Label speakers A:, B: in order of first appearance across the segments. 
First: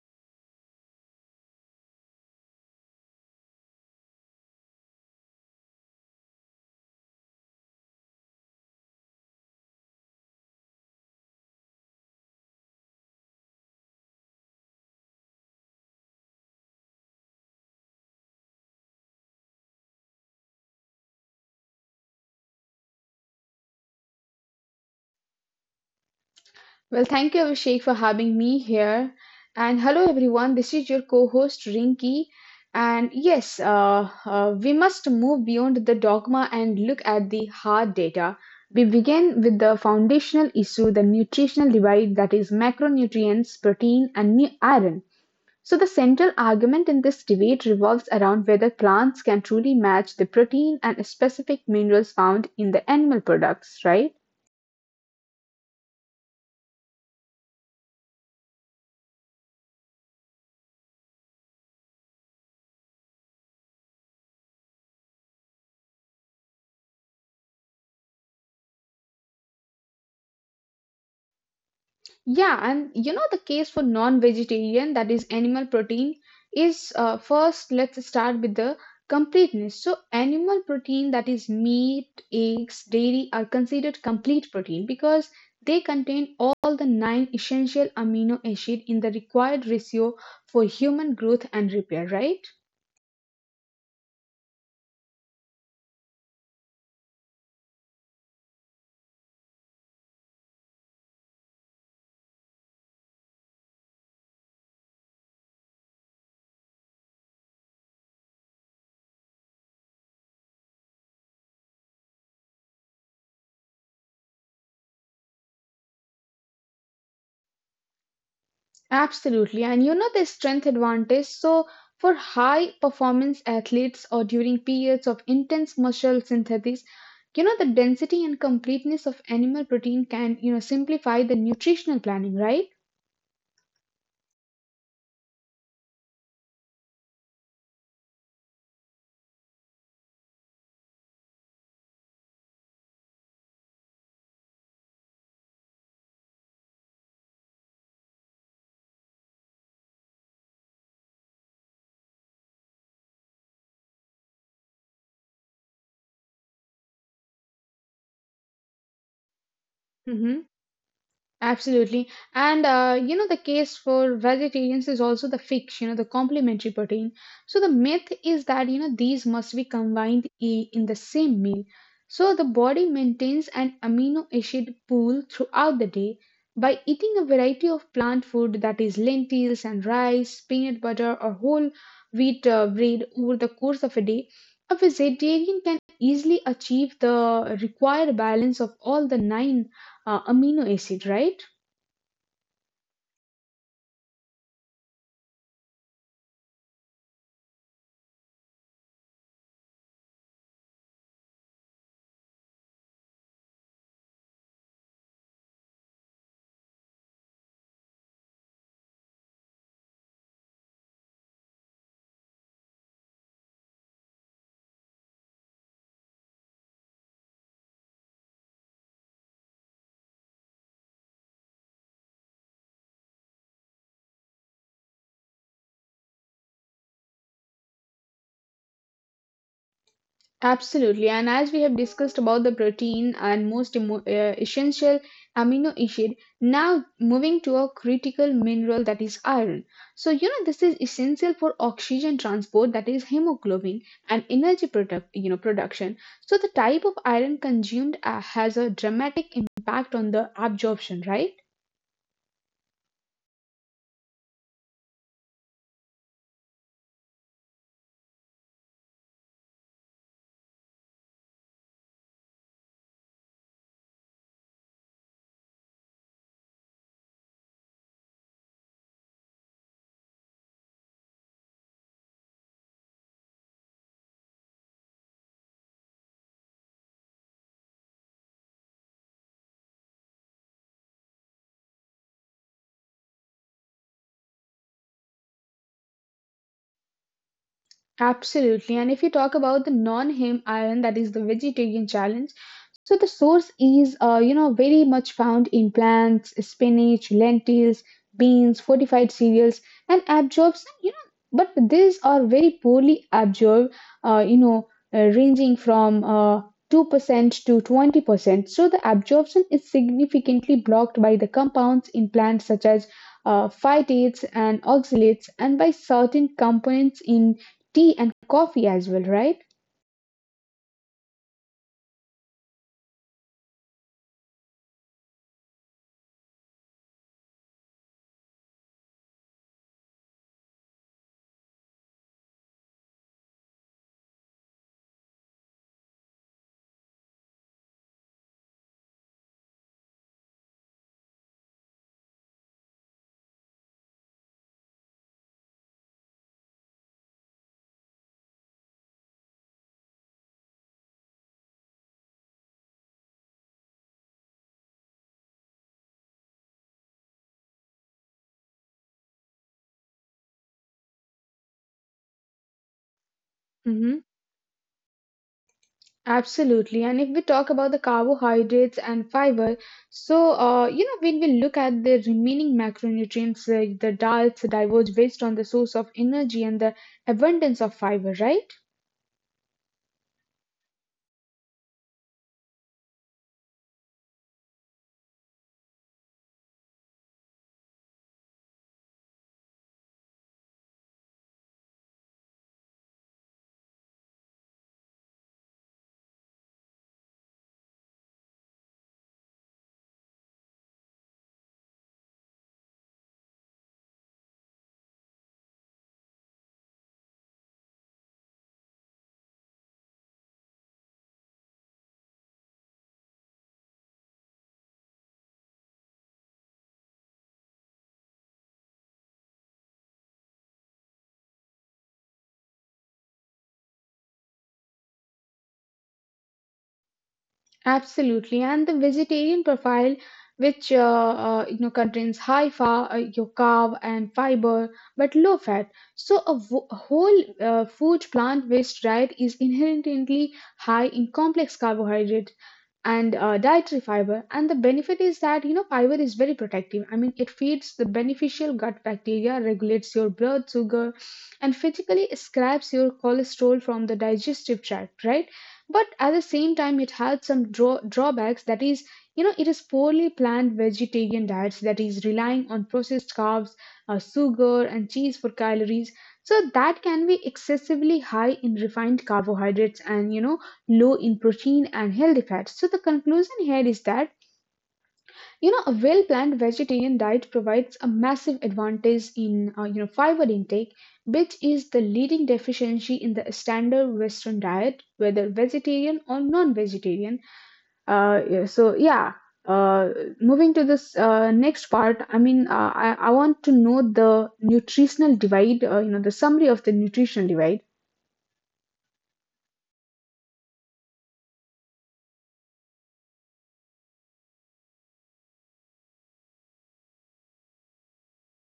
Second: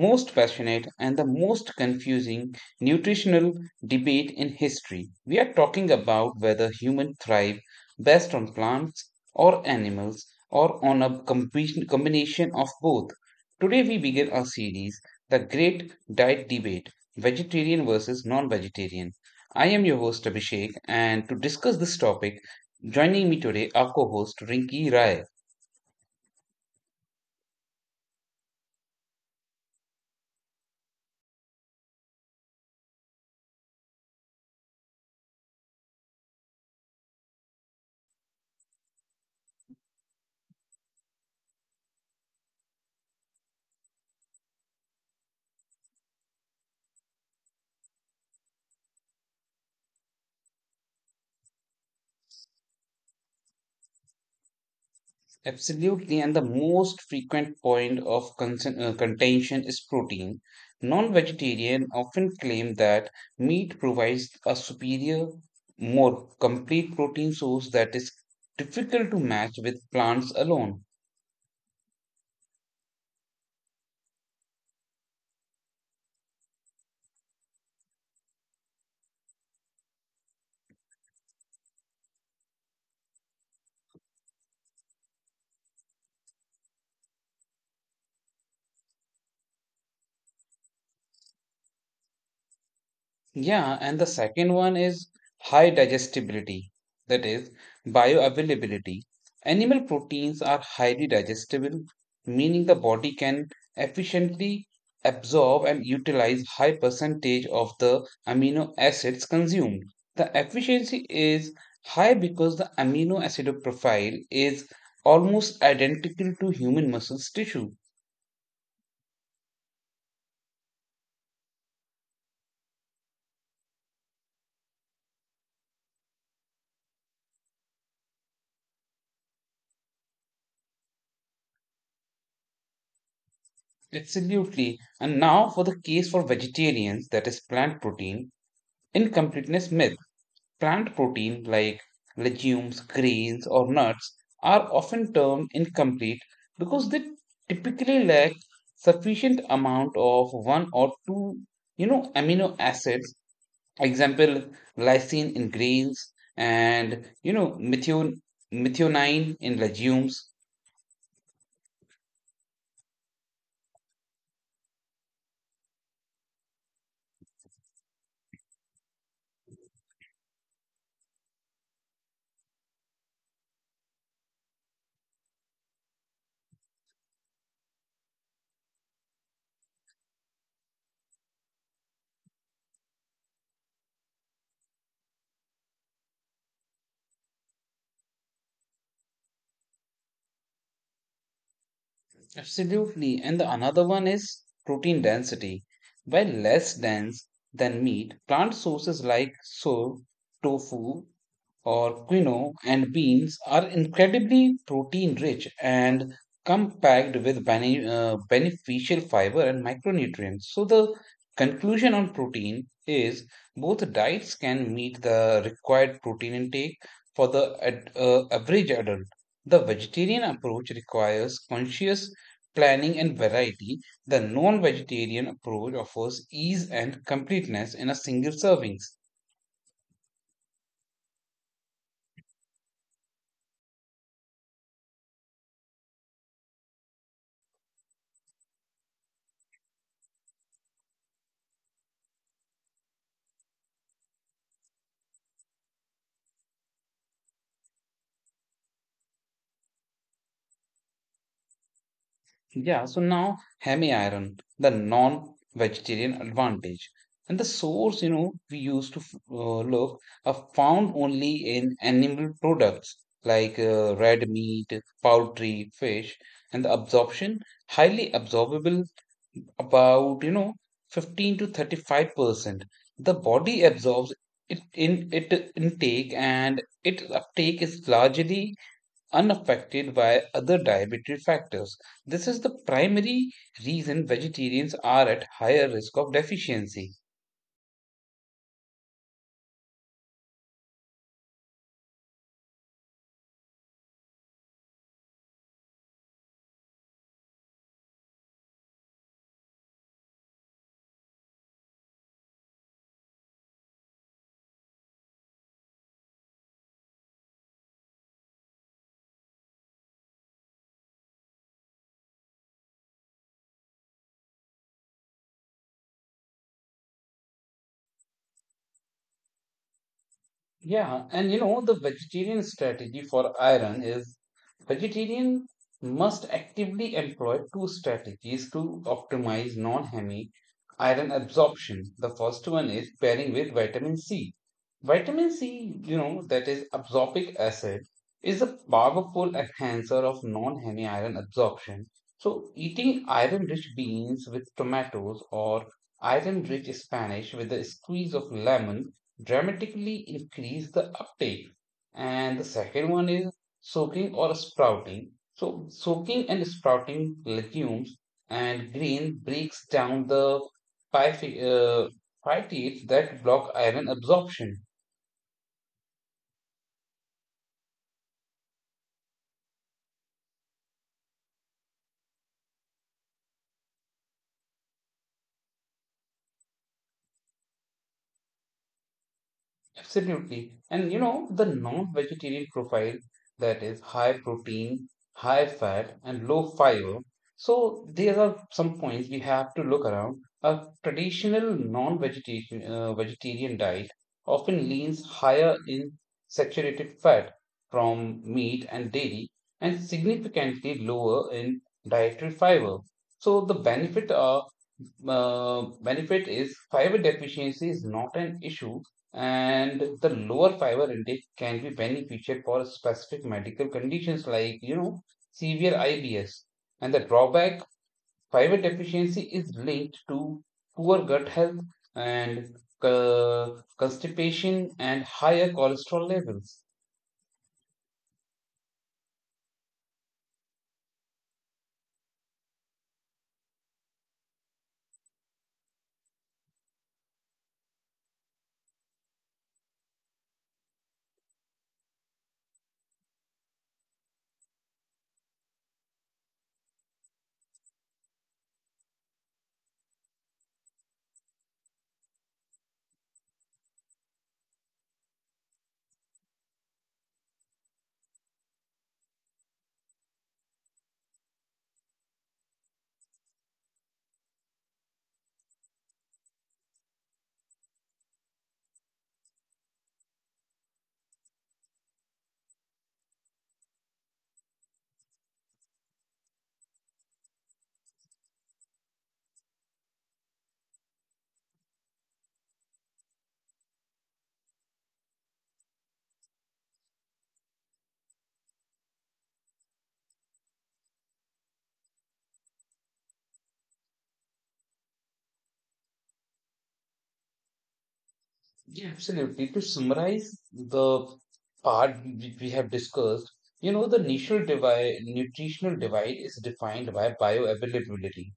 A: most passionate, and the most confusing nutritional debate in history. We are talking about whether humans thrive best on plants or animals or on a combination of both. Today, we begin our series, The Great Diet Debate, Vegetarian versus Non Vegetarian. I am your host, Abhishek, and to discuss this topic, joining me today, our co host, Rinki Rai.
B: Well, thank you, Abhishek, for having me here. And hello, everyone. This is your co host, Rinki. And yes, we must move beyond the dogma and look at the hard data. We begin with the foundational issue the nutritional divide that is, macronutrients, protein, and iron. So, the central argument in this debate revolves around whether plants can truly match the protein and specific minerals found in the animal products, right?
A: Absolutely, and the most frequent point of concern, contention is protein. Non vegetarian often claim that meat provides a superior, more complete protein source that is difficult to match with plants alone.
B: Yeah, and you know the case for non-vegetarian, that is animal protein, is first let's start with the completeness. So animal protein, that is meat, eggs, dairy, are considered complete protein because they contain all the nine essential amino acid in the required ratio for human growth and repair, right?
A: Yeah, and the second one is high digestibility, that is, bioavailability. Animal proteins are highly digestible, meaning the body can efficiently absorb and utilize high percentage of the amino acids consumed. The efficiency is high because the amino acid profile is almost identical to human muscles tissue.
B: Absolutely. And you know, this strength advantage. So, for high performance athletes or during periods of intense muscle synthesis, you know, the density and completeness of animal protein can, you know, simplify the nutritional planning, right?
A: Absolutely. And now for the case for vegetarians, that is plant protein. Incompleteness myth. Plant protein like legumes, grains, or nuts are often termed incomplete because they typically lack sufficient amount of one or two, you know, amino acids. Example, lysine in grains, and you know, methionine in legumes.
B: Mm-hmm. Absolutely. And you know, the case for vegetarians is also the fix, you know, the complementary protein. So the myth is that, you know, these must be combined in the same meal. So the body maintains an amino acid pool throughout the day by eating a variety of plant food that is lentils and rice, peanut butter, or whole wheat bread over the course of a day. A vegetarian can easily achieve the required balance of all the nine amino acid, right?
A: Absolutely. And the another one is protein density. While less dense than meat, plant sources like soy, tofu, or quinoa and beans are incredibly protein rich and come packed with beneficial fiber and micronutrients. So, the conclusion on protein is both diets can meet the required protein intake for the average adult. The vegetarian approach requires conscious planning and variety; the non vegetarian approach offers ease and completeness in a single servings.
B: Absolutely. And as we have discussed about the protein and most essential amino acid, now moving to a critical mineral that is iron. So, you know, this is essential for oxygen transport that is hemoglobin and energy production. So the type of iron consumed has a dramatic impact on the absorption, right?
A: Yeah, so now hemi iron, the non vegetarian advantage. And the source, you know, we used to look, are found only in animal products like red meat, poultry, fish, and the absorption highly absorbable, about you know 15 to 35% the body absorbs it, in it intake, and its uptake is largely unaffected by other dietary factors. This is the primary reason vegetarians are at higher risk of deficiency.
B: Absolutely. And if you talk about the non-heme iron, that is the vegetarian challenge, so the source is, you know, very much found in plants, spinach, lentils, beans, fortified cereals, and absorbs, you know, but these are very poorly absorbed, uh, you know, ranging from 2% to 20%. So the absorption is significantly blocked by the compounds in plants such as phytates and oxalates and by certain components in tea and coffee as well, right?
A: Yeah, and you know, the vegetarian strategy for iron is vegetarian must actively employ two strategies to optimize non-hemi iron absorption. The first one is pairing with vitamin C. Vitamin C, you know, that is absorbic acid, is a powerful enhancer of non-hemi iron absorption. So eating iron-rich beans with tomatoes or iron-rich spinach with a squeeze of lemon dramatically increase the uptake. And the second one is soaking or sprouting. So, soaking and sprouting legumes and green breaks down the pythi- uh, phytates that block
B: hmm
A: iron absorption.
B: Absolutely. And if we talk about the carbohydrates and fiber, so you know when we look at the remaining macronutrients, the diets diverge based on the source of energy and the abundance of fiber, right?
A: Absolutely. And you know, the non-vegetarian profile, that is high protein, high fat, and low fiber. So these are some points we have to look around. A traditional non-vegetarian vegetarian diet often leans higher in saturated fat from meat and dairy and significantly lower in dietary fiber. So the benefits are, benefit is fiber deficiency is not an issue, and the lower fiber intake can be beneficial for specific medical conditions like you know severe IBS. And the drawback, fiber deficiency is linked to poor gut health and uh, constipation and higher cholesterol levels.
B: Absolutely. And the vegetarian profile, which you know contains high fat, your carb and fiber, but low fat. So a whole food plant-based diet is inherently high in complex carbohydrates and dietary fiber, and the benefit is that you know fiber is very protective. I mean, it feeds the beneficial gut bacteria, regulates your blood sugar, and physically scraps your cholesterol from the digestive tract, right? But at the same time it has some drawbacks, that is, you know, it is poorly planned vegetarian diets that is relying on processed carbs, sugar, and cheese for calories. So that can be excessively high in refined carbohydrates and you know low in protein and healthy fats. So the conclusion here is that you know a well-planned vegetarian diet provides a massive advantage in you know fiber intake, which is the leading deficiency in the standard Western diet, whether vegetarian or non-vegetarian. Uh, yeah, so yeah. Uh, Moving to this next part, I mean, I want to know the nutritional divide, you know, the summary of the nutritional divide.
A: Yeah, absolutely. To summarize the part we have discussed, you know, the nutritional divide is defined by bioavailability.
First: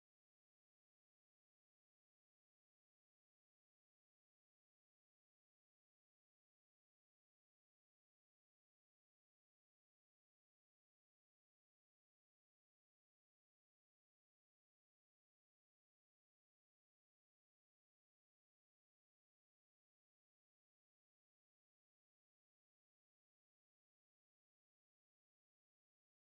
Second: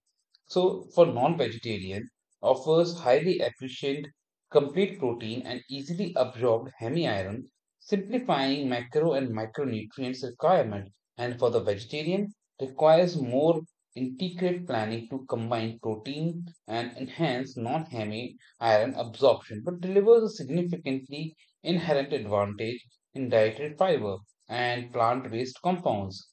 A: So, for non-vegetarian, offers highly efficient, complete protein and easily absorbed hemi-iron, simplifying macro and micronutrients requirement. And for the vegetarian, requires more intricate planning to combine protein and enhance non-hemi iron absorption, but delivers a significantly inherent advantage in dietary fiber and plant-based compounds.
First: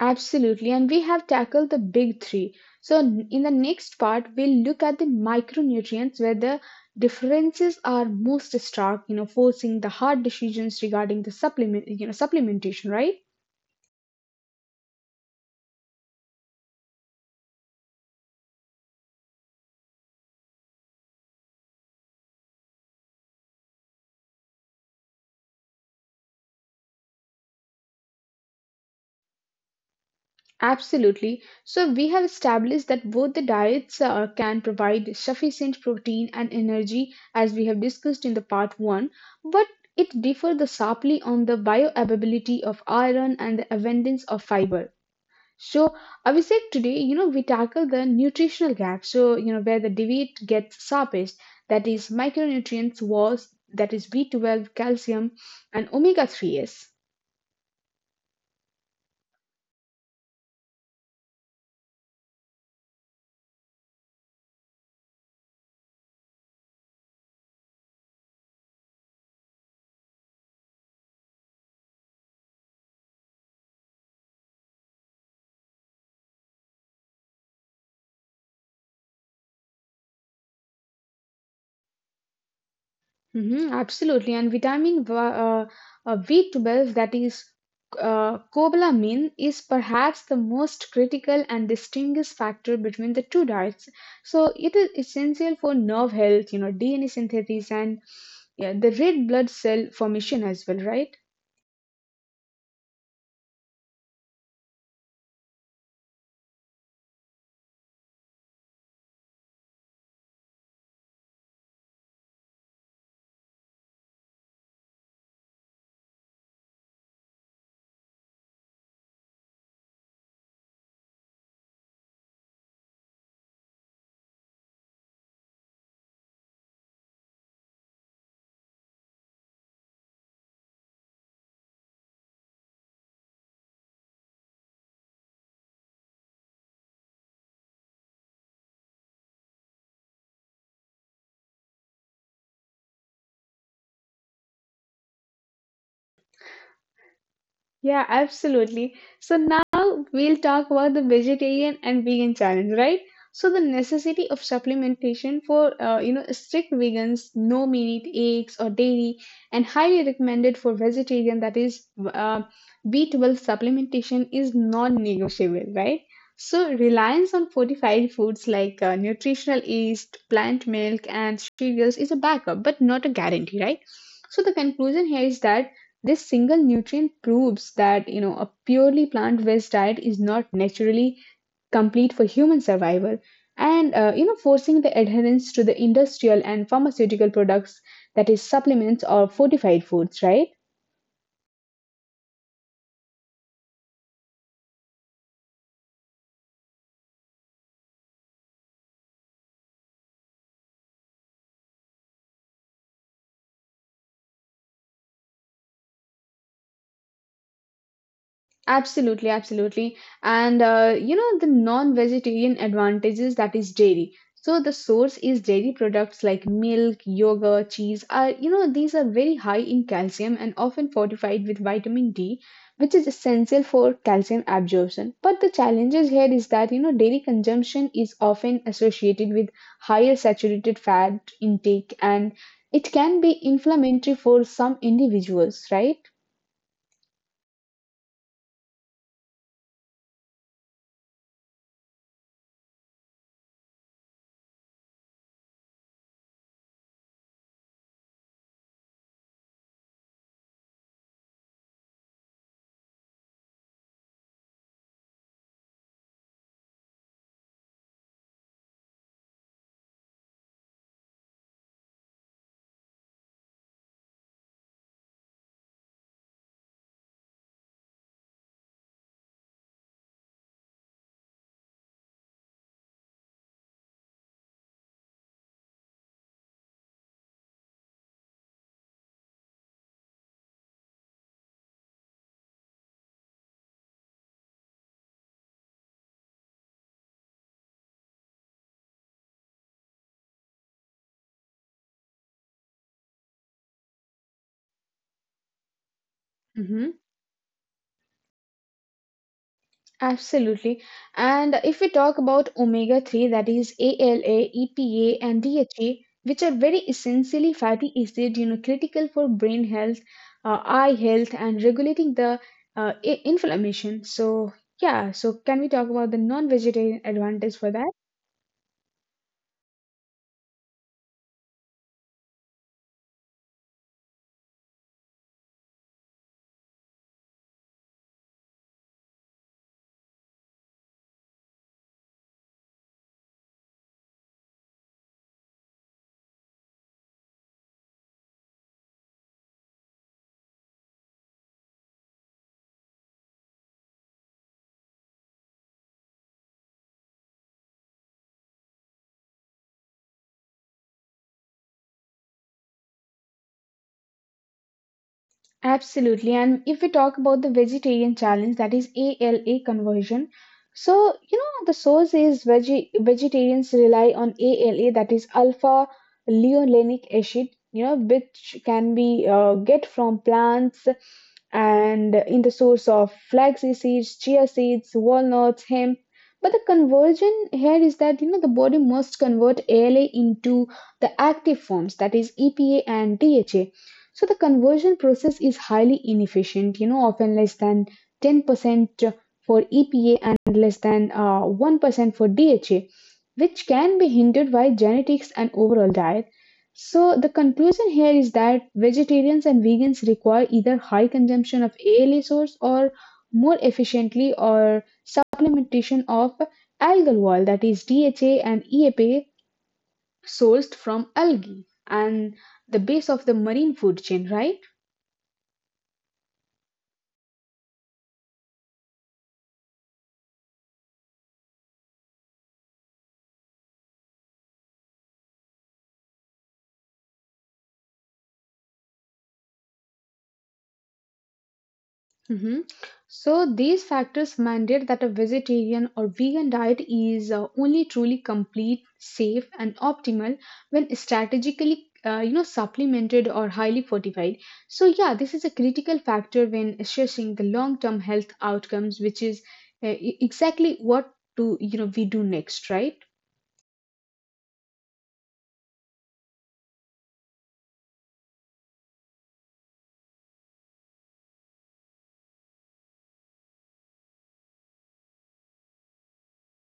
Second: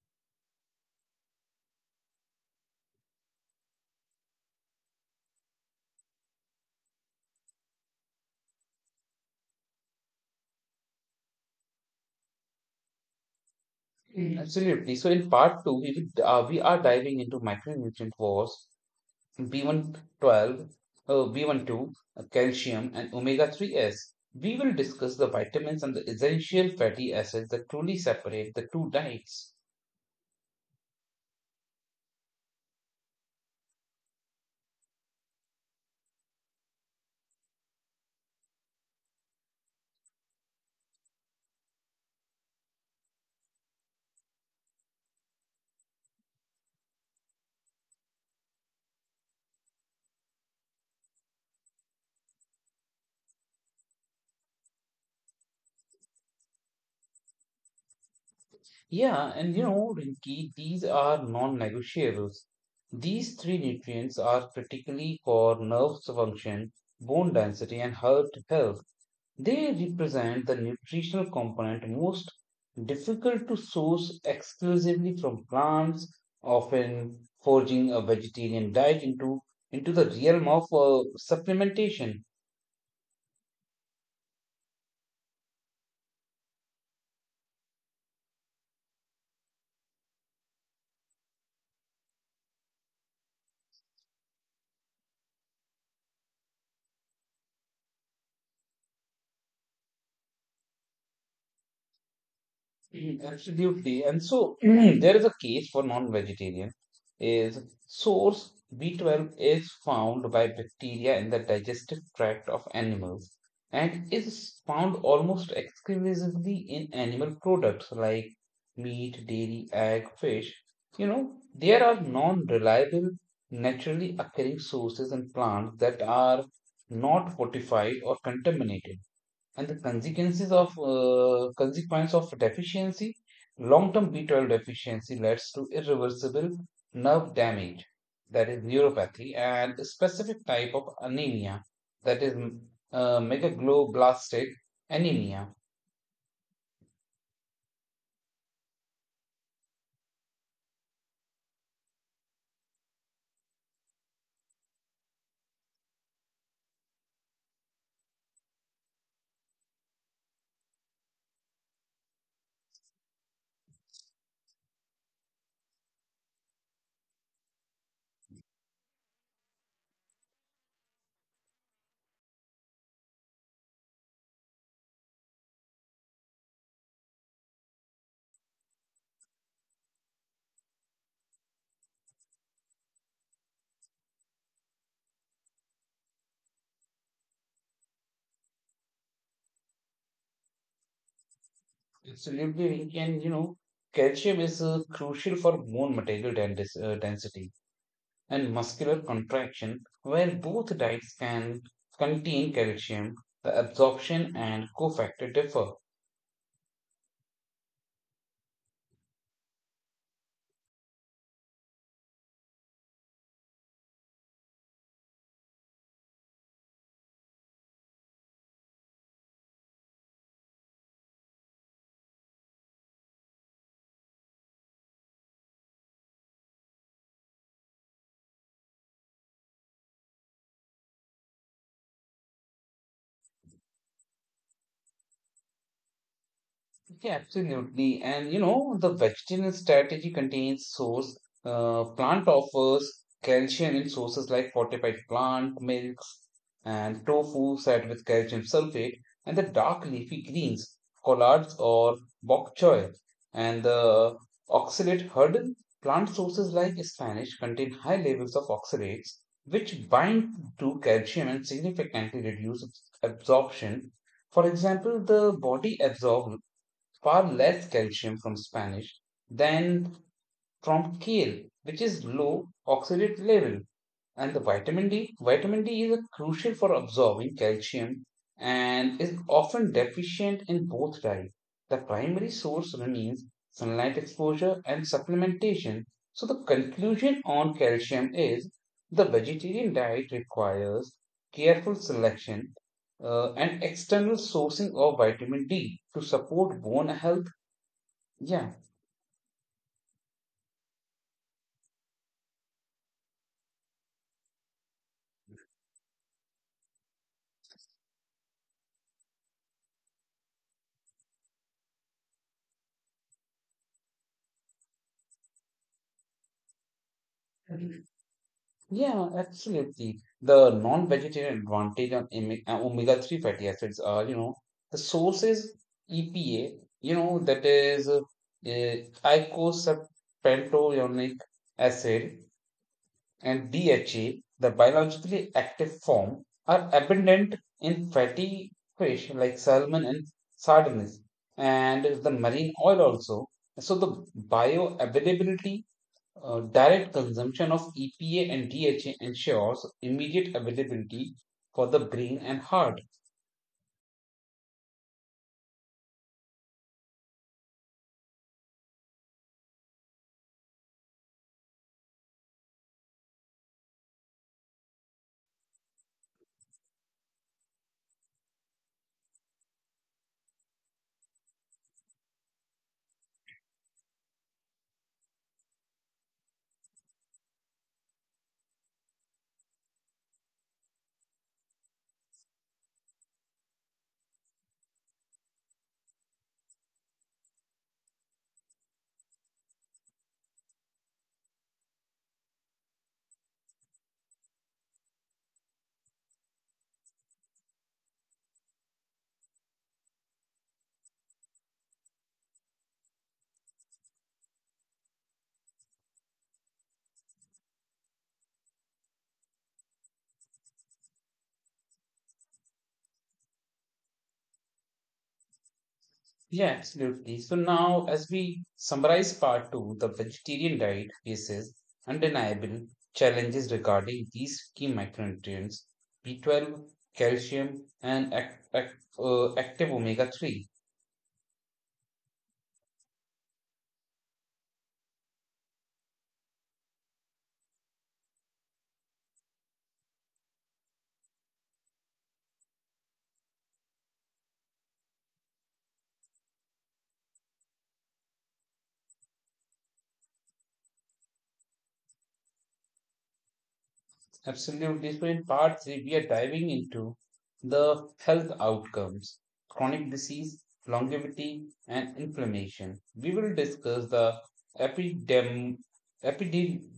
B: Absolutely. And we have tackled the big three. So, in the next part, we'll look at the micronutrients where the differences are most stark, you know, forcing the hard decisions regarding the supplementation, right?
A: Absolutely. So in part two, we will, we are diving into micronutrient wars, B112, uh, B12, calcium, and omega-3s. We will discuss the vitamins and the essential fatty acids that truly separate the two diets.
B: Absolutely. So, we have established that both the diets can provide sufficient protein and energy, as we have discussed in the part 1, but it differs the sharply on the bioavailability of iron and the abundance of fiber. So, Abhishek, today, you know, we tackle the nutritional gap. So, you know, where the debate gets sharpest, that is micronutrients was, that is B12, calcium, and omega 3s.
A: Yeah, and you know, Rinki, these are non-negotiables. These three nutrients are critically for nerve function, bone density, and heart health. They represent the nutritional component most difficult to source exclusively from plants, often forging a vegetarian diet into the realm of supplementation.
B: Mm-hmm, absolutely. And B12, that is cobalamin, is perhaps the most critical and distinguished factor between the two diets. So it is essential for nerve health, you know, DNA synthesis and yeah, the red blood cell formation as well, right?
A: Absolutely. And so there is a case for non-vegetarian is source B12 is found by bacteria in the digestive tract of animals and is found almost exclusively in animal products like meat, dairy, egg, fish. You know, there are non-reliable, naturally occurring sources in plants that are not fortified or contaminated, and the consequences of deficiency: long-term B12 deficiency leads to irreversible nerve damage, that is neuropathy, and a specific type of anemia, that is, megagloblastic anemia.
B: Yeah, absolutely. So now we'll talk about the vegetarian and vegan challenge, right? So the necessity of supplementation for you know strict vegans, no meat, eggs or dairy, and highly recommended for vegetarian, that is uh, B12 supplementation is non-negotiable, right? So reliance on fortified foods like nutritional yeast, plant milk, and cereals is a backup, but not a guarantee, right? So the conclusion here is that this single nutrient proves that you know a purely plant-based diet is not naturally complete for human survival, and you know forcing the adherence to the industrial and pharmaceutical products, that is supplements or fortified foods, right?
A: Absolutely. And you know, calcium is crucial for bone material density and muscular contraction. Where both diets can contain calcium, the absorption and cofactor differ.
B: Absolutely, absolutely. And you know, the non-vegetarian advantages, that is dairy. So the source is dairy products like milk, yogurt, cheese are, you know, these are very high in calcium and often fortified with vitamin D, which is essential for calcium absorption. But the challenges here is that, you know, dairy consumption is often associated with higher saturated fat intake and it can be inflammatory for some individuals, right?
A: Yeah, absolutely. And you know, the vegetarian strategy contains source, plant offers calcium in sources like fortified plant milks and tofu set with calcium sulfate, and the dark leafy greens, collards or bok choy, and the oxalate hurdle. Plant sources like Spanish contain high levels of oxalates, which bind to calcium and significantly reduce absorption. For example, the body absorbs far less calcium from Spanish than from kale, which is low oxidate level. And the vitamin D is crucial for absorbing calcium and is often deficient in both diets. The primary source remains sunlight exposure and supplementation. So the conclusion on calcium is the vegetarian diet requires careful selection, and external sourcing of vitamin D to support bone health. yeah,
B: Absolutely. And if we talk about omega 3, that is ALA, EPA, and DHA, which are very essentially fatty acid, you know, critical for brain health, eye health, and regulating the inflammation. So, yeah, so can we talk about the non vegetarian advantage for
A: Mhm.
B: that?
A: Yeah, Absolutely. The non-vegetarian advantage on omega-3 fatty acids are, you know, the sources: EPA, you know, that is uh, eicosapentaenoic acid, and DHA, the biologically active form, are abundant in fatty fish like salmon and sardines, and the marine oil also. So the bioavailability, uh, direct consumption of EPA and DHA ensures immediate availability for the brain and heart.
B: Absolutely. And if we talk about the vegetarian challenge, that is ALA conversion. So, you know, the source is vegetarians rely on ALA, that is alpha leolenic acid, you know, which can be get from plants and in the source of flaxseed seeds, chia seeds, walnuts, hemp. But the conversion here is that, you know, the body must convert ALA into the active forms, that is EPA and DHA. So the conversion process is highly inefficient, you know, often less than 10% for EPA and less than 1% for DHA, which can be hindered by genetics and overall diet. So the conclusion here is that vegetarians and vegans require either high consumption of ALA source or more efficiently or supplementation of algal oil that is DHA and EPA sourced from algae and the base of the marine food chain, right?
A: Yeah, absolutely. So now, as we summarize part two, the vegetarian diet faces undeniable challenges regarding these key micronutrients B12, calcium, and ac- active omega 3.
B: hmm So these factors mandate that a vegetarian or vegan diet is only truly complete, safe, and optimal when strategically, you know, supplemented or highly fortified. So yeah, this is a critical factor when assessing the long-term health outcomes, which is exactly what to you know we do next, right?
A: Absolutely. So, in part three, we are diving into the health outcomes, chronic disease, longevity, and inflammation. We will discuss the epidem- epide-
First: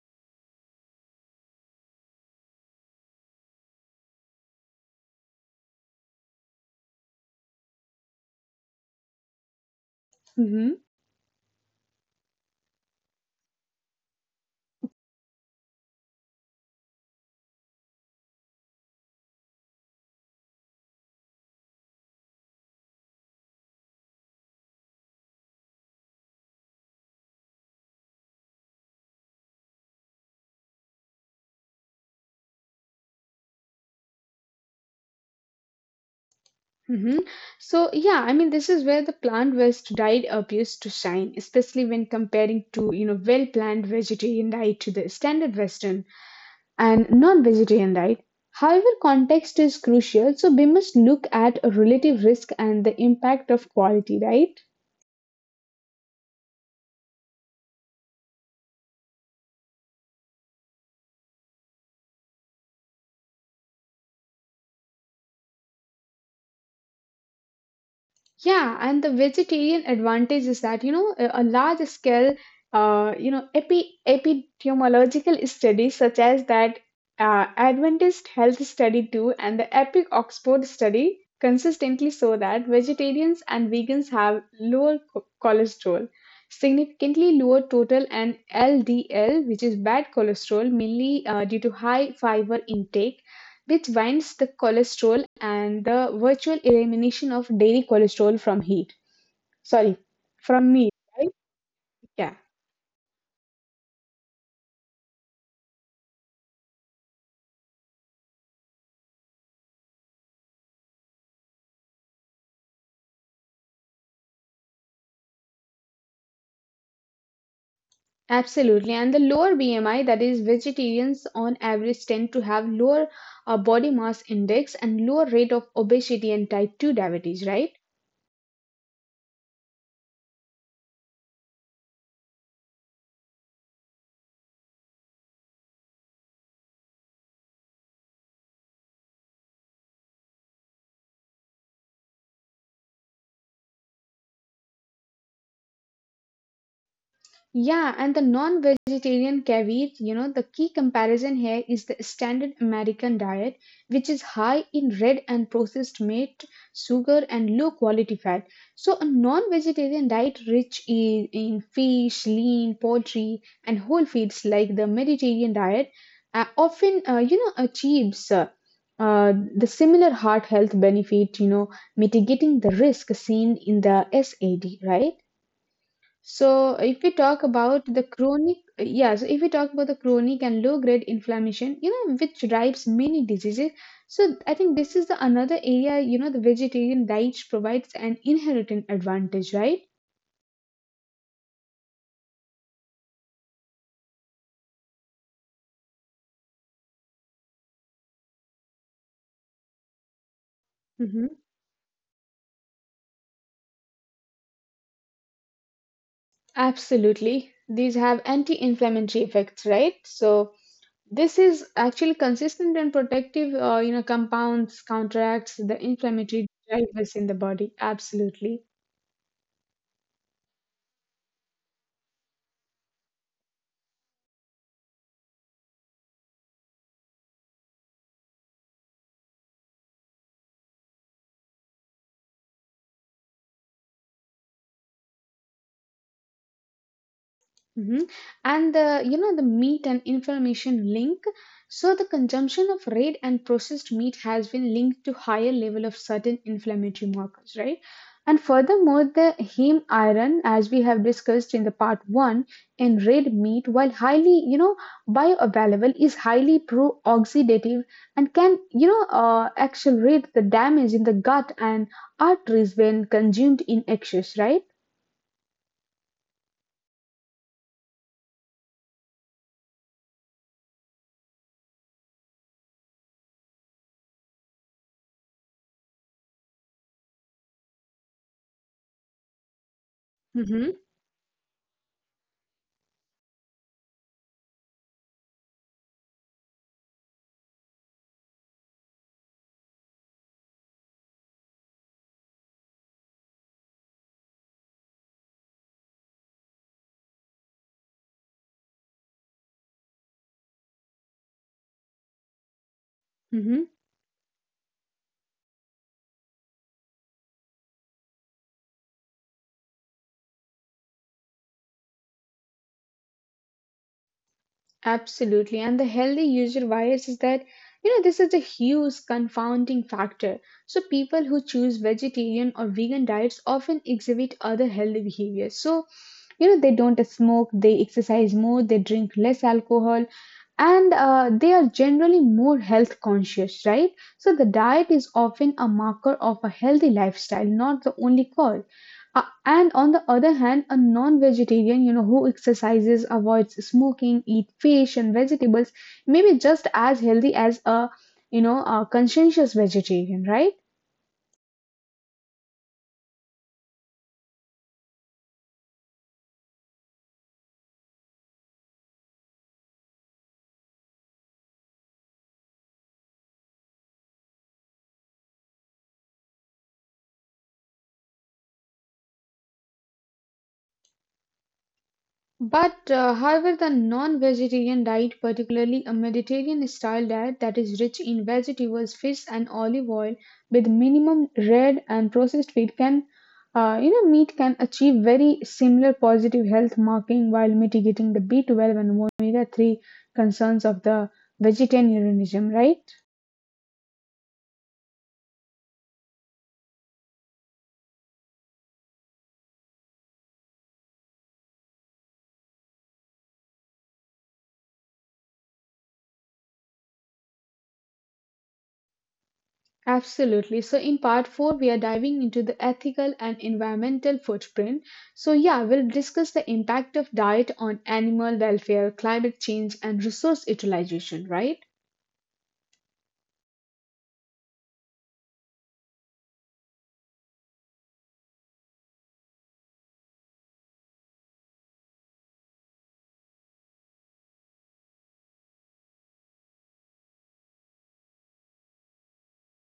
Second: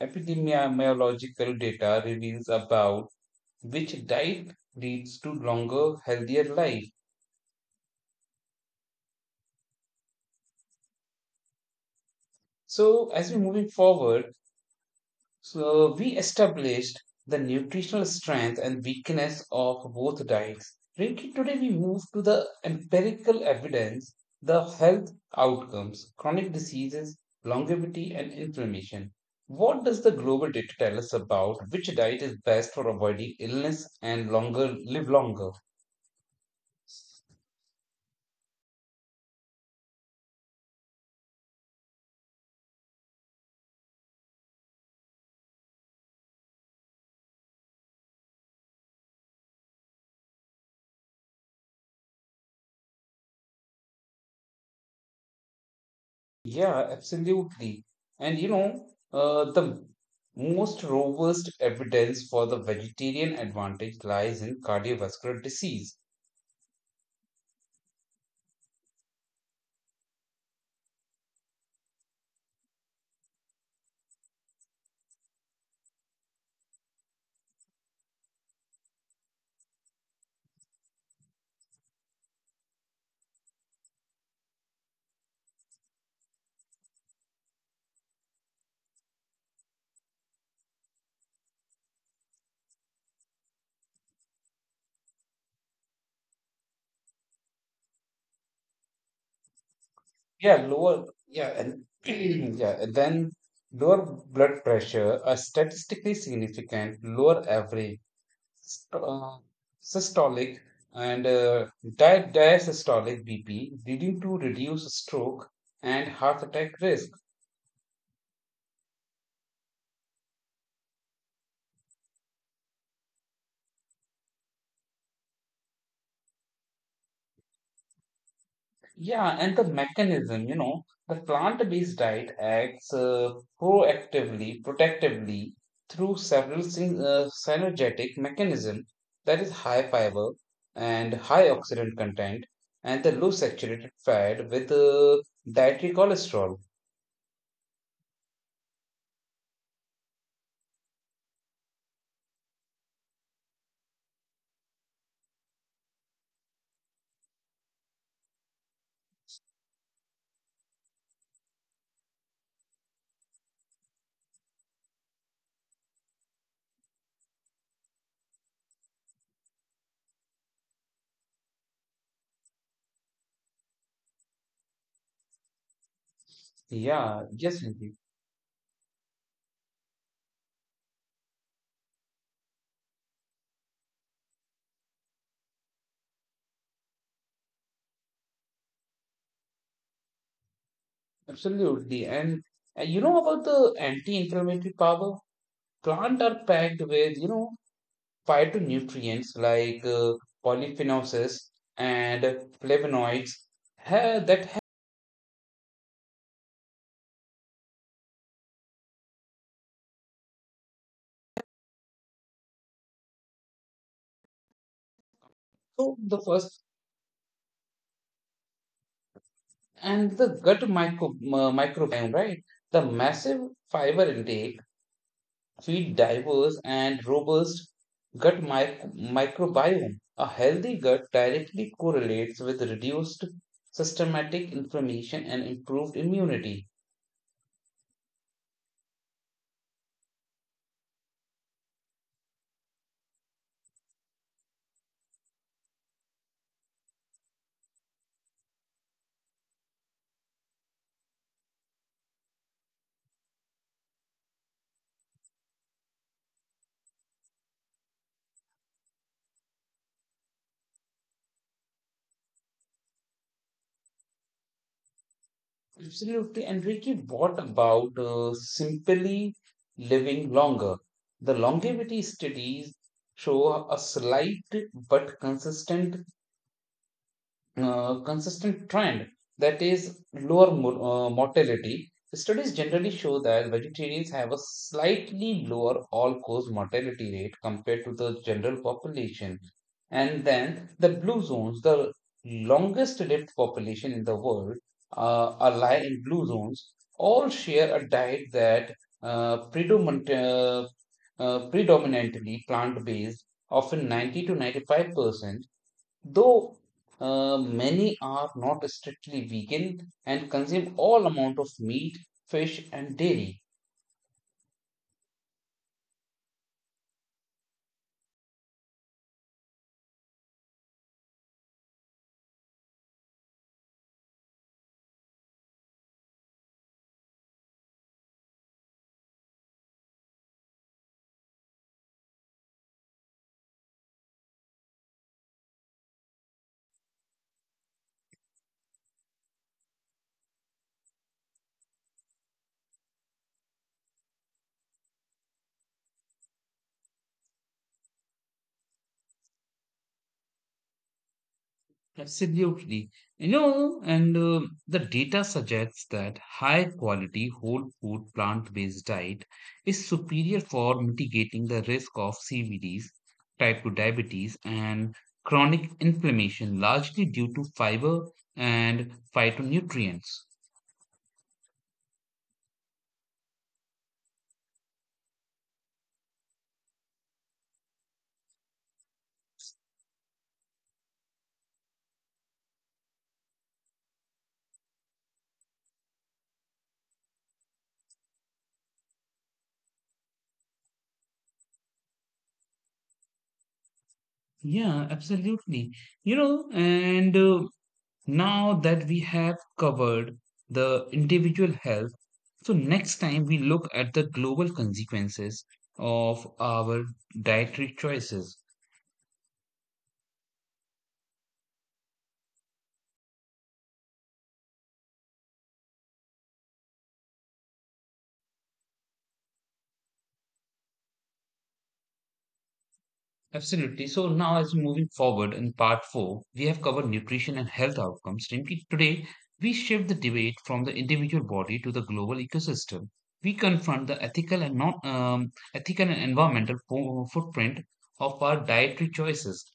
A: epidemiological data reveals about which diet leads to longer, healthier life.
B: Mm-hmm.
A: So, as we're moving forward. We established the nutritional strength and weakness of both diets. Rinki, today we move to the empirical evidence, the health outcomes, chronic diseases, longevity, and inflammation. What does the global data tell us about which diet is best for avoiding illness and longer live longer?
B: hmm So, yeah, I mean, this is where the plant based diet appears to shine, especially when comparing to, you know, well planned vegetarian diet to the standard Western and non vegetarian diet. However, context is crucial, so we must look at a relative risk and the impact of quality, right?
A: Yeah, absolutely. And you know, the most robust evidence for the vegetarian advantage lies in cardiovascular disease.
B: Yeah, and the vegetarian advantage is that, you know, a large scale, you know, epidemiological studies such as that Adventist Health Study 2 and the EPIC Oxford Study consistently show that vegetarians and vegans have lower cholesterol, significantly lower total and LDL, which is bad cholesterol, mainly due to high fiber intake which binds the cholesterol and the virtual elimination of dairy cholesterol from heat. Sorry,
A: Yeah
B: from meat,
A: lower
B: right?
A: yeah and
B: Yeah,
A: yeah and then Lower blood pressure, a statistically significant lower average st- uh, systolic and diastolic bp, leading to reduced stroke and heart attack risk.
B: absolutely. And the lower BMI, that is, vegetarians on average tend to have lower body mass index and lower rate of obesity and type 2 diabetes, right?
A: Yeah, and the mechanism, you know, the plant-based diet acts proactively, protectively through several synergetic mechanism, that is high fiber and high oxidant content and the low saturated fat with dietary cholesterol.
B: Yeah, and the non-vegetarian caveat, you know, the key comparison here is the standard American diet, which is high in red and processed meat, sugar, and low quality fat. So a non-vegetarian diet rich in fish, lean, poultry, and whole foods like the Mediterranean diet often, you know, achieves the similar heart health benefit, you know, mitigating the risk seen in the SAD, right? So if we
A: Yeah,
B: talk
A: yes,
B: about
A: Nidhi,
B: the chronic, yeah, so if we talk about the chronic and low grade inflammation, you know, which drives many diseases. So I think this is the another area, you know, the vegetarian diet provides an inherent advantage, right?
A: absolutely. And, you know about the anti-inflammatory power? Plant are packed with, you know, phytonutrients like polyphenols
B: Mm-hmm.
A: and flavonoids that have,
B: Absolutely. These have anti-inflammatory effects, right? So this is actually consistent and protective, you know, compounds counteracts the
A: so the
B: inflammatory
A: first,
B: drivers in the body. Absolutely.
A: and the gut microbiome, right? The massive fiber intake feed diverse and robust gut microbiome. A healthy gut directly correlates with reduced systematic inflammation and improved immunity.
B: Mhm. And the you know the meat and inflammation link. So the consumption of red and processed meat has been linked to higher level of certain inflammatory markers, right? And furthermore, the heme iron, as we have discussed in the part one, in red meat, while highly bioavailable, is highly pro-oxidative and can accelerate the damage in the gut and arteries when consumed in excess, right?
A: Absolutely. And Ricky, what about simply living longer? The longevity studies show a slight but consistent trend, that is lower
B: Mm-hmm.
A: mortality. Studies generally show that vegetarians have a slightly lower all cause mortality rate compared to the general population. And then the blue zones, the longest lived population in the world, are lie in blue zones, all share a diet that uh, predominant, uh, predominantly plant based, often 90 to 95%, though many are not strictly vegan and consume all amount of meat, fish, and dairy.
B: Absolutely. And the healthy user bias is that, this is a huge confounding factor. So people who choose vegetarian or vegan diets often exhibit other healthy behaviors. So, they don't smoke, they exercise more, they drink less alcohol, and they are generally more health conscious, right? So the diet is often a marker of a healthy lifestyle, not the only cause. And on the other hand, a non-vegetarian, who exercises, avoids smoking, eat fish and vegetables, may be just as healthy as a conscientious vegetarian, right?
A: Absolutely. You know, and the data suggests that high quality whole food plant-based diet is superior for mitigating the risk of CVDs, type 2 diabetes, and chronic inflammation, largely due to fiber and phytonutrients.
B: But however, the non-vegetarian diet, particularly a Mediterranean-style diet that is rich in vegetables, fish, and olive oil, with minimum red and processed food, can, meat can achieve very similar positive health marking while mitigating the B12 and omega-3 concerns of the vegetarianism, right?
A: Yeah, absolutely. You know, and Now that we have covered the individual health, so next time we look at the global consequences of our dietary choices.
B: Absolutely. So, in part four, we are diving into the ethical and environmental footprint. So, yeah, we'll discuss the impact of diet on animal welfare, climate change, and resource utilization, right?
A: Absolutely. So now as we're moving forward in part four, we have covered nutrition and health outcomes. Rinki, today, we shift the debate from the individual body to the global ecosystem. We confront the ethical and environmental footprint of our dietary choices.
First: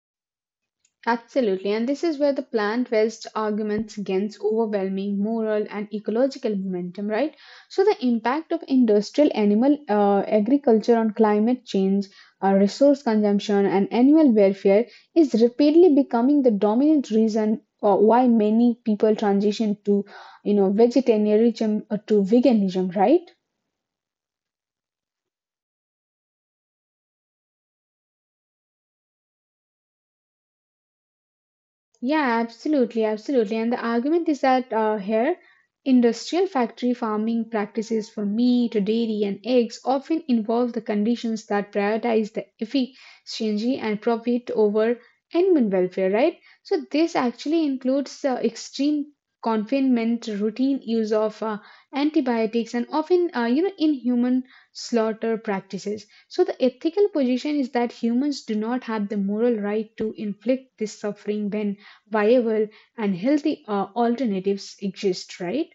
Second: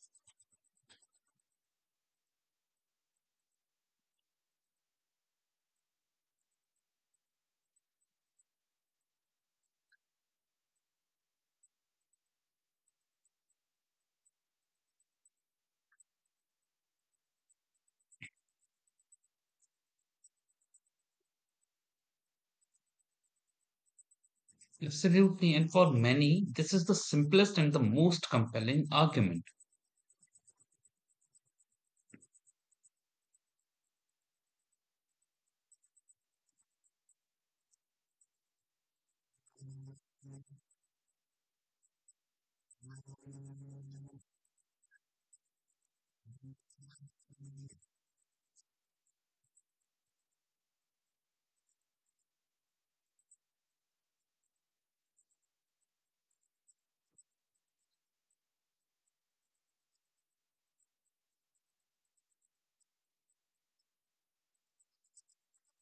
B: Absolutely, and this is where the plant based arguments against overwhelming moral and ecological momentum, right? So, the impact of industrial animal agriculture on climate change, resource consumption, and animal welfare is rapidly becoming the dominant reason why many people transition to, vegetarianism or to veganism, right?
A: Absolutely. And for many, this is the simplest and the most compelling argument.
B: Yeah, absolutely. And the argument is that here, industrial factory farming practices for meat, dairy, and eggs often involve the conditions that prioritize the efficiency and profit over animal welfare, right? So, this actually includes extreme confinement, routine use of antibiotics, and often, inhuman slaughter practices. So, the ethical position is that humans do not have the moral right to inflict this suffering when viable and healthy alternatives exist, right?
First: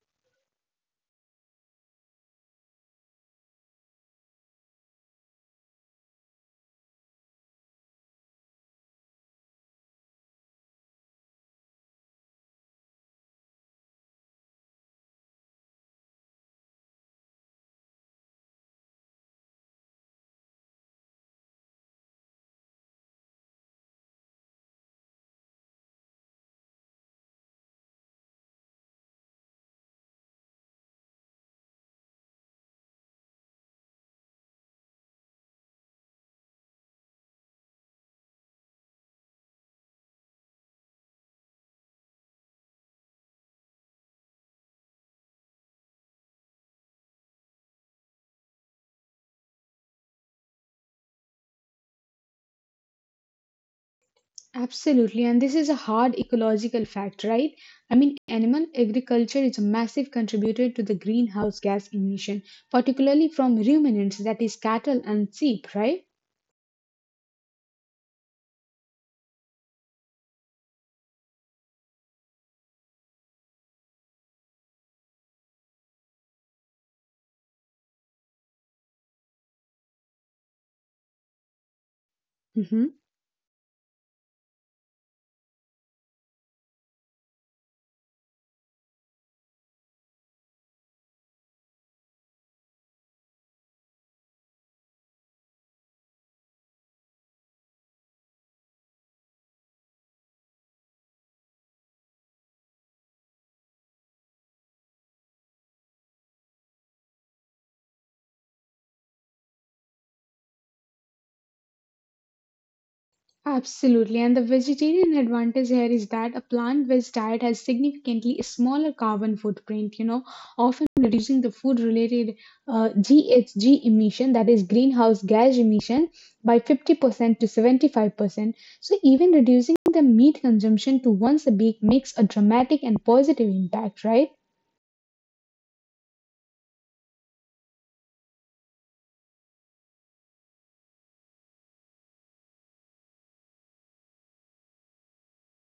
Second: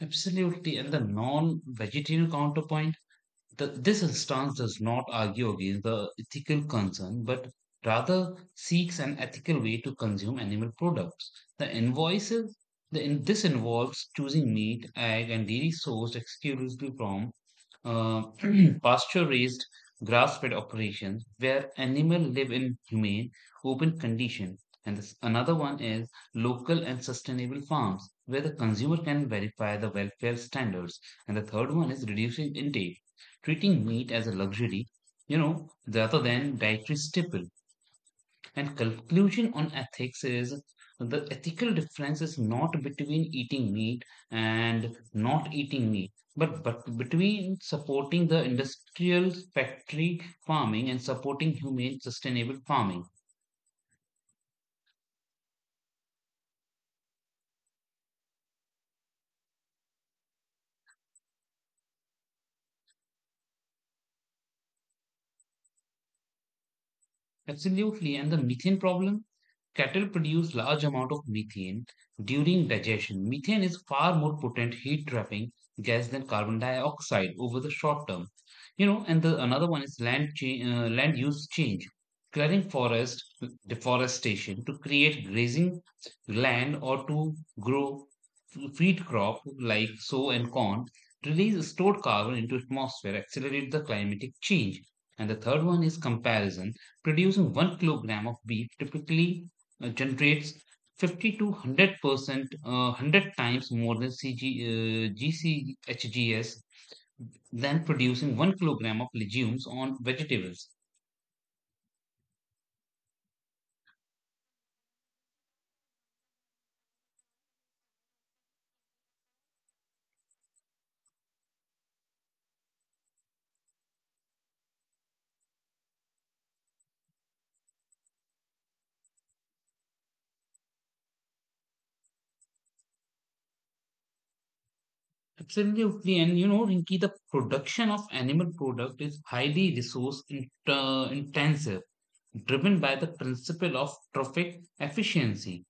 A: Absolutely. And the non vegetarian counterpoint, this stance does not argue against the ethical concern, but rather seeks an ethical way to consume animal products. The invoices, the, in, This involves choosing meat, egg, and dairy sourced exclusively from uh, pasture-raised, grass-fed operations where animals live in humane, open conditions. And another one is local and sustainable farms, where the consumer can verify the welfare standards. And the third one is reducing intake, treating meat as a luxury, you know, rather than dietary staple. And conclusion on ethics is the ethical difference is not between eating meat and not eating meat, but between supporting the industrial factory farming and supporting humane sustainable farming.
B: Absolutely, and this is a hard ecological fact, right? I mean, animal agriculture is a massive contributor to the greenhouse gas emission, particularly from ruminants, that is, cattle and sheep, right?
A: Absolutely. And the methane problem, cattle produce large amount of methane during digestion. Methane is far more potent heat trapping gas than carbon dioxide over the short term. And the another one is land use change. Clearing
B: Mhm.
A: forest, deforestation to create grazing land or to grow feed crop like soy and corn, release stored carbon into atmosphere, accelerate the climatic change. And the third one is comparison. Producing 1 kilogram of wheat typically generates 50 to 100%, 100 times more than GCHGS than producing 1 kilogram of legumes on vegetables.
B: Absolutely, and the vegetarian advantage here is that a plant-based diet has significantly smaller carbon footprint, often reducing the food-related GHG emission, that is greenhouse gas emission, by 50% to 75%. So even reducing the meat consumption to once a week makes a dramatic and positive impact, right?
A: Absolutely. And you know, Rinki, the production of animal product is highly intensive, driven by the principle of trophic efficiency.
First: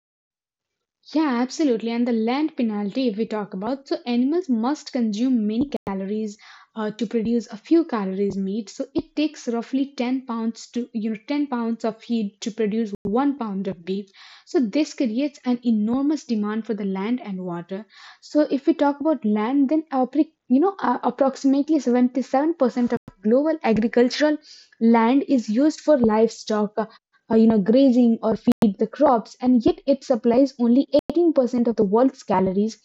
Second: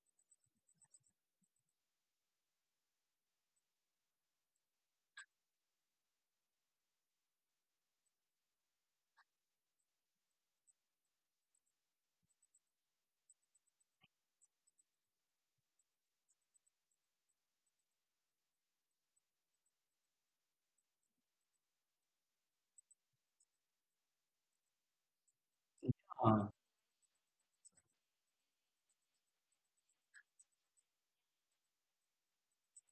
B: Yeah, absolutely. And the land penalty, if we talk about, so animals must consume many calories to produce a few calories meat. So it takes roughly 10 pounds 10 pounds of feed to produce 1 pound of beef. So this creates an enormous demand for the land and water. So if we talk about land, then approximately 77% of global agricultural land is used for livestock grazing or feed the crops, and yet it supplies only 18% of the world's calories.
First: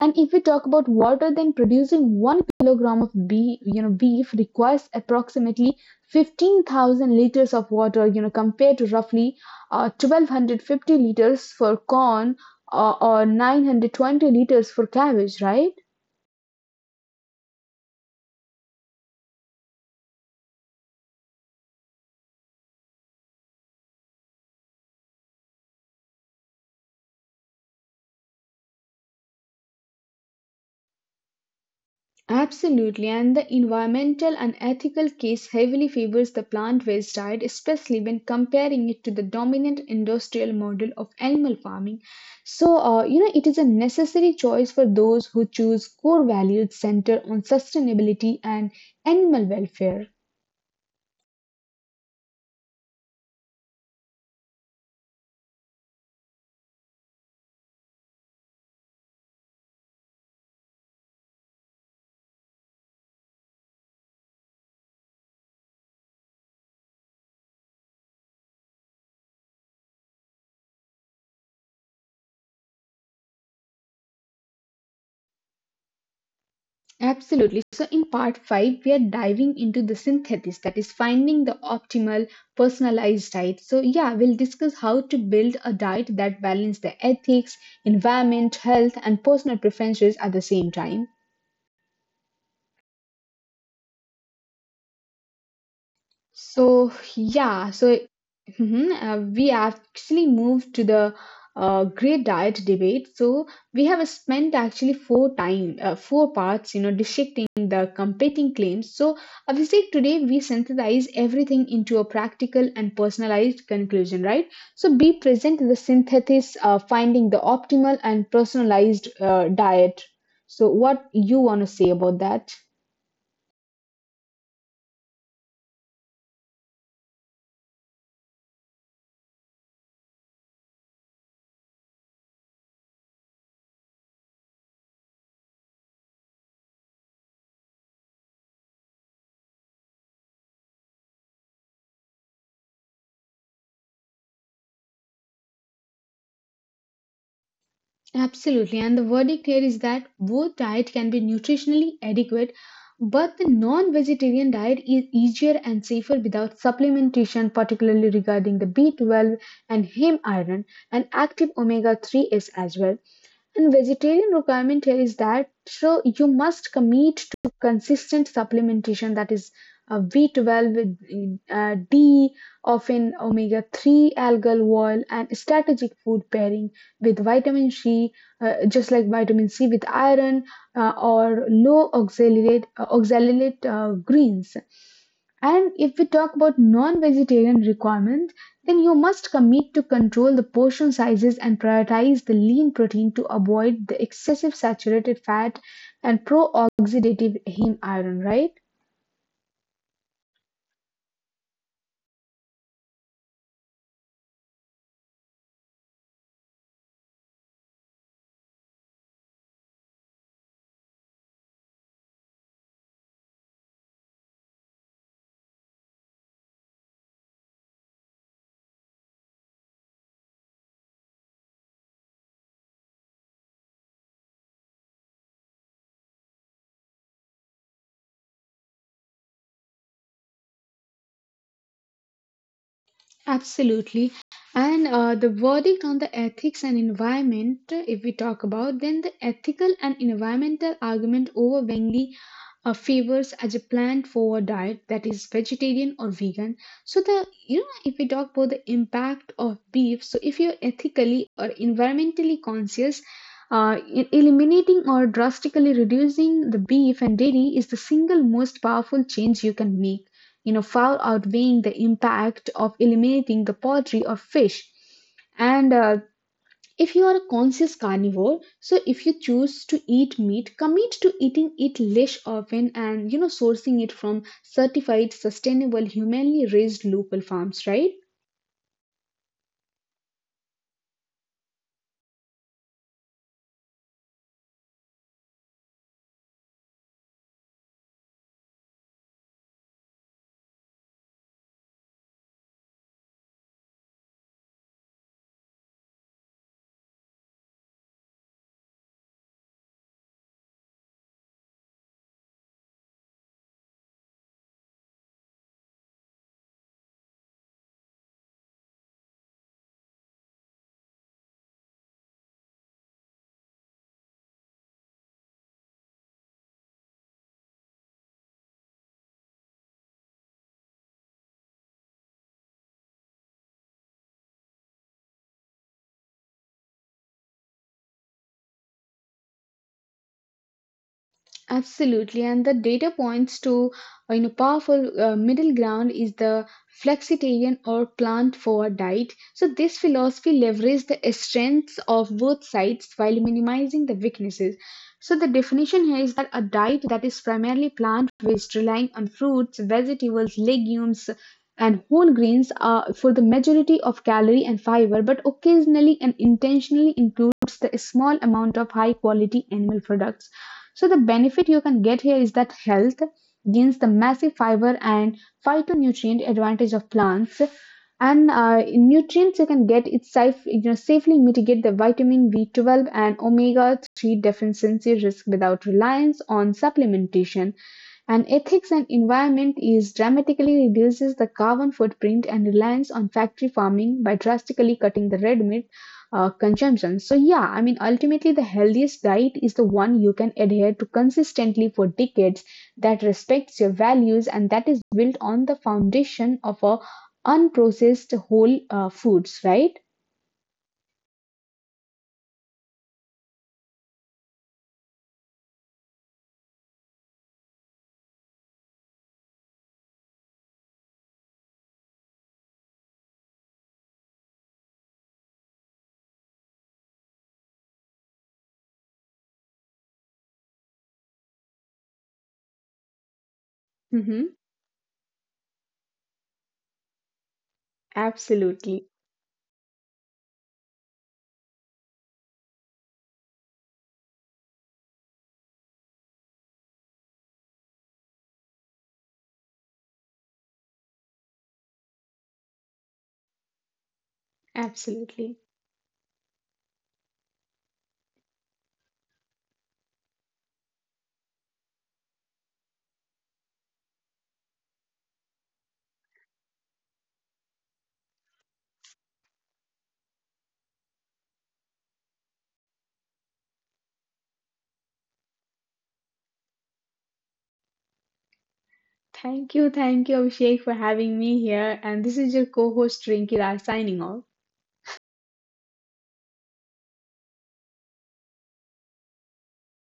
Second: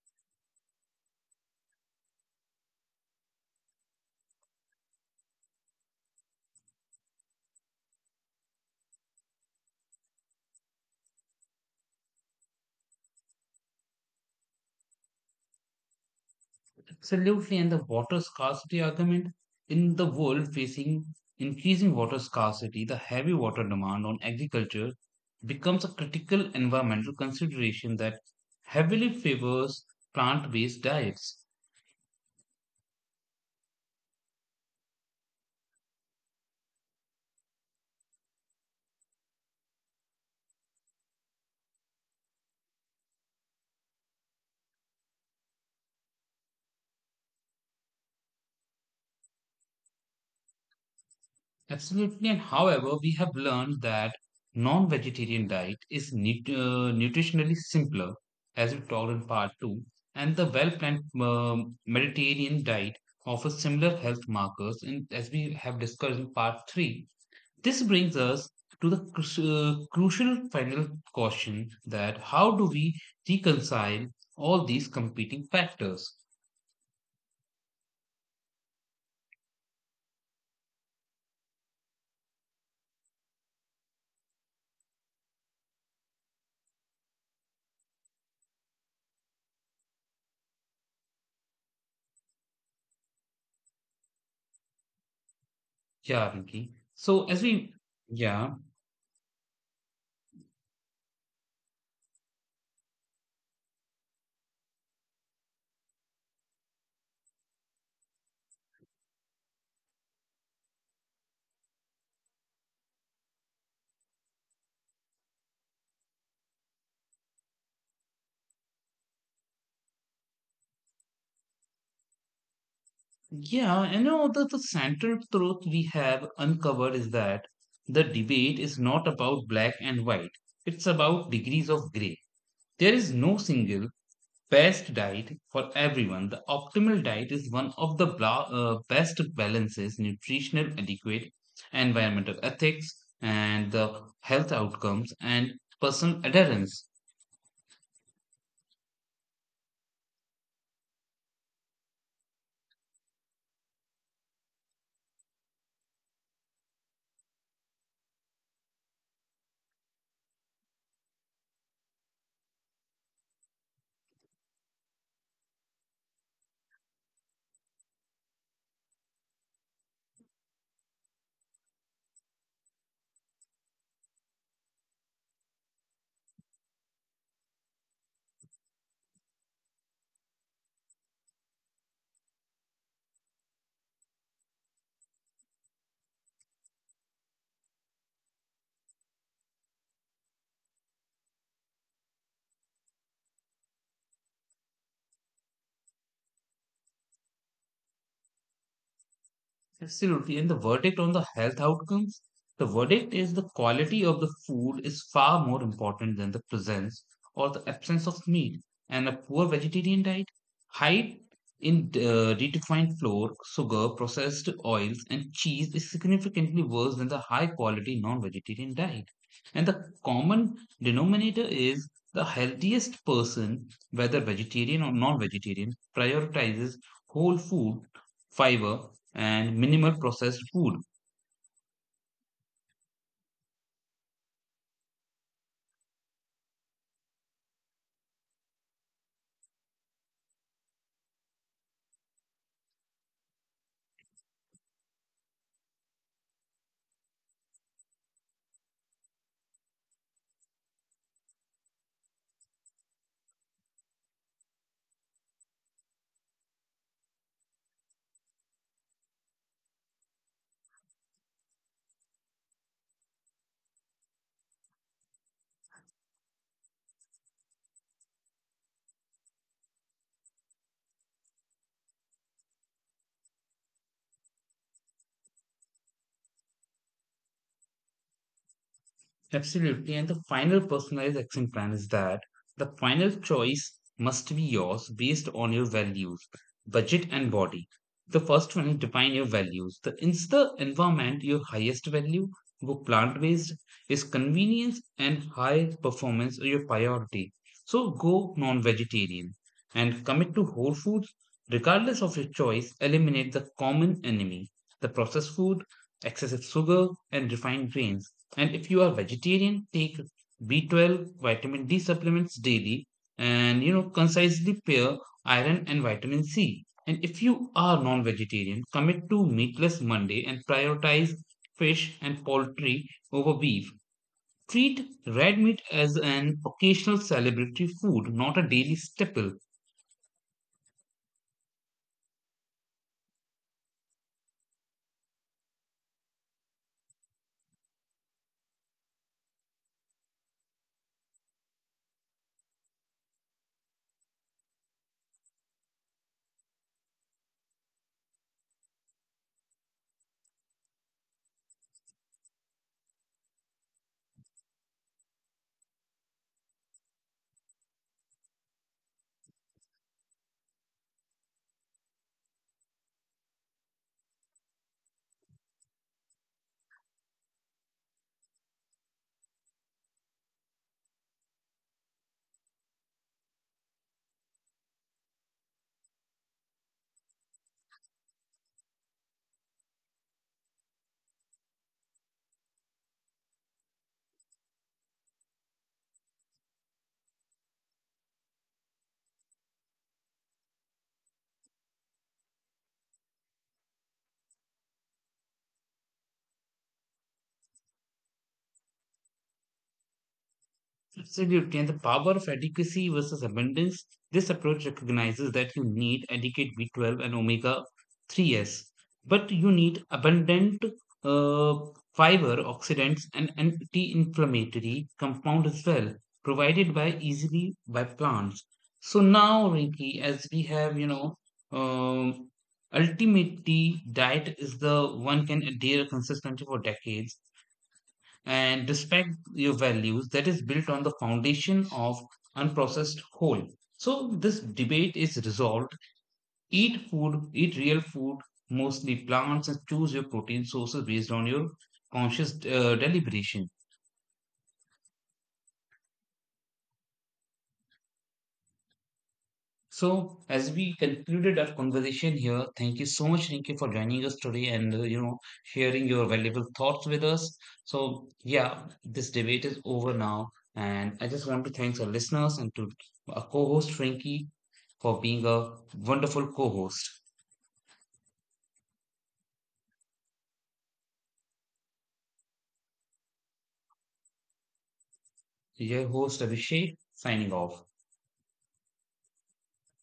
B: And if we talk about water, then producing 1 kilogram of beef, beef requires approximately 15,000 liters of water, compared to roughly 1,250 liters for corn or 920 liters for cabbage, right?
A: Absolutely, and the water scarcity argument, in the world facing increasing water scarcity, the heavy water demand on agriculture becomes a critical environmental consideration that heavily favors plant based diets.
B: Absolutely, and the environmental and ethical case heavily favors the plant based diet, especially when comparing it to the dominant industrial model of animal farming. So, it is a necessary choice for those who choose core values centered on sustainability and animal welfare.
A: Absolutely. And however, we have learned that non-vegetarian diet is nutritionally simpler, as we talked in part 2, and the well-planned Mediterranean diet offers similar health markers, as we have discussed in part 3. This brings us to the crucial final question: that how do we reconcile all these competing factors?
B: Absolutely. So, in part five, we are diving into the synthesis that is finding the optimal personalized diet. So, yeah, we'll discuss how to build a diet that balances the ethics, environment, health, and personal preferences at the same time.
A: Yeah, Rinki.
B: So
A: So as we,
B: yeah, so
A: yeah.
B: mhm, we actually moved to the great diet debate. So we have spent actually four parts, dissecting the competing claims. So Abhishek, today we synthesize everything into a practical and personalized conclusion, right? So be present the synthesis, finding the optimal and personalized diet. So what you want to say about that?
A: Yeah, and you know, the central truth we have uncovered is that the debate is not about black and white, it's about degrees of gray. There is no single best diet for everyone. The optimal diet is one of the bla best balances: nutritional adequate, environmental ethics, and the health outcomes and personal adherence.
B: Absolutely. And the verdict here is that both diet can be nutritionally adequate, but the non-vegetarian diet is easier and safer without supplementation, particularly regarding the B12 and heme iron and active omega three s as well. And vegetarian requirement here is that so you must commit to consistent supplementation that is B12 with D, often omega 3 algal oil, and strategic food pairing with vitamin C, just like vitamin C with iron or low oxalate, oxalate greens. And if we talk about non vegetarian requirements, then you must commit to control the portion sizes and prioritize the lean protein to avoid the excessive saturated fat and pro-oxidative heme iron, right?
A: Absolutely. And the verdict on the health outcomes, the verdict is the quality of the food is far more important than the presence or the absence of meat. And a poor vegetarian diet, high in redefined flour, sugar, processed oils, and cheese is significantly worse than the high quality non vegetarian diet. And the common denominator is the healthiest person, whether vegetarian or non vegetarian, prioritizes whole food, fiber, and minimal processed food.
B: Absolutely. And the verdict on the ethics and environment, if we talk about, then the ethical and environmental argument overwhelmingly favors as a plant forward diet that is vegetarian or vegan. So the, if we talk about the impact of beef, so if you're ethically or environmentally conscious, eliminating or drastically reducing the beef and dairy is the single most powerful change you can make, far outweighing the impact of eliminating the poultry or fish. And if you are a conscious carnivore, so if you choose to eat meat, commit to eating it less often and sourcing it from certified sustainable humanely raised local farms, right?
A: Absolutely. And the final personalized action plan is that the final choice must be yours based on your values, budget, and body. The first one is define your values. Is the environment your highest value? Go plant based. Is convenience and high performance are your priority? So go non vegetarian and commit to whole foods. Regardless of your choice, eliminate the common enemy, the processed food, excessive sugar, and refined grains. And if you are vegetarian, take B12 vitamin D supplements daily, and you know concisely pair iron and vitamin C. And if you are non-vegetarian, commit to meatless Monday and prioritize fish and poultry over beef. Treat red meat as an occasional celebratory food, not a daily staple.
B: Absolutely, and the data points to powerful middle ground is the flexitarian or plant forward diet. So this philosophy leverages the strengths of both sides while minimizing the weaknesses. So the definition here is that a diet that is primarily plant-based, relying on fruits, vegetables, legumes, and whole grains for the majority of calorie and fiber, but occasionally and intentionally includes the small amount of high-quality animal products. So the benefit you can get here is that health gains the massive fiber and phytonutrient advantage of plants. And in nutrients you can get it safely mitigate the vitamin B12 and omega 3 deficiency risk without reliance on supplementation, and ethics and environment is dramatically reduces the carbon footprint and reliance on factory farming by drastically cutting the red meat consumption. So yeah, I mean ultimately the healthiest diet is the one you can adhere to consistently for decades, that respects your values and that is built on the foundation of a unprocessed whole foods, right?
A: Absolutely. And the power of adequacy versus abundance. This approach recognizes that you need adequate B12 and omega 3s, but you need abundant uh, fiber, oxidants, and anti inflammatory compound as well, provided by easily by plants. So now, Rinki, as we have, you know, um, ultimately diet
B: Mm-hmm.
A: is the one can adhere consistently for decades and
B: Absolutely.
A: respect your values, that is built on the foundation of unprocessed whole. So this debate is resolved. Eat food, eat real food, mostly plants, and choose your protein sources based on your conscious deliberation.
B: Absolutely.
A: So, as we concluded our conversation here, thank you so much, Rinki, for joining us today, and you know sharing your valuable thoughts with us. So, yeah, this debate is over now, and I just want to thank our listeners and to our co-host Rinki for being a wonderful co-host.
B: Thank you. Thank you, Abhishek, for having me here. And this is your co host, Rinki Raj, signing off.
A: Your host Abhishek signing off.